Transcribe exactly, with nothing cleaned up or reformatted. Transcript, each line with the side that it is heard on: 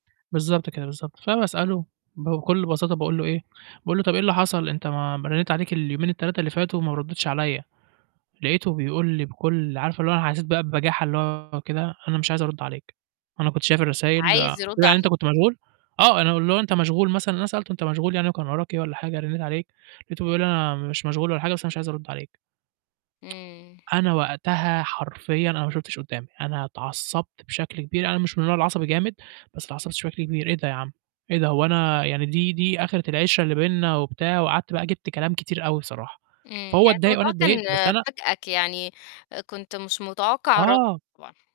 right: بالضبط كده، بالضبط. فباسأله بكل بساطة باقول له إيه، باقول له: "طَب إيه اللي حصل؟ أنت ما ما رنّيت عليك اليومين التلاتة اللي فاتوا وما ردّيتش عليّا." لقيته بيقول لي بكل عارفة اللي هو أنا حسّيت بقى ببجاحة اللي هو كده. "أنا مش عايز أرُد عليك، أنا كنت شايف
left: مش
right: الرسايل."
left: عايز
right: قُلت له:
left: يرُد
right: "يعني أنت
left: عليك.
right: كنت مشغول؟" آه. أنا اللي هو أنت مشغول مثلًا؟ أنا سألته: "أنت مشغول يعني وكان وراك إيه؟ والّا حاجة، رنّيت عليك." لقيته بيقول لي: "أنا مش مشغول ولا حاجة، بس أنا مش عايز أرُد عليك."
left: إمم.
right: أنا وقتها حرفيًا أنا ما شُفتش قُدّامي، أنا اتعصّبت بشكل كبير، أنا مش من النوع العصبي جامد بس أتعصّبت بشكل كبير. "إيه ده يا عم؟ إيه ده؟ هو أنا يعني دي دي آخِرة العِشرة اللي بيننا؟" وبتاع، وقعدت بقى جِبت كلام كتير أوي صراحة.
left: إمم.
right: فهو
left: يعني
right: اتضايق وأنا
left: الموضوع
right: اتضايقت،
left: كان
right: بس أنا
left: فاجأك، يعني كنت مش متوقّع
right: آه.
left: [unintelligible]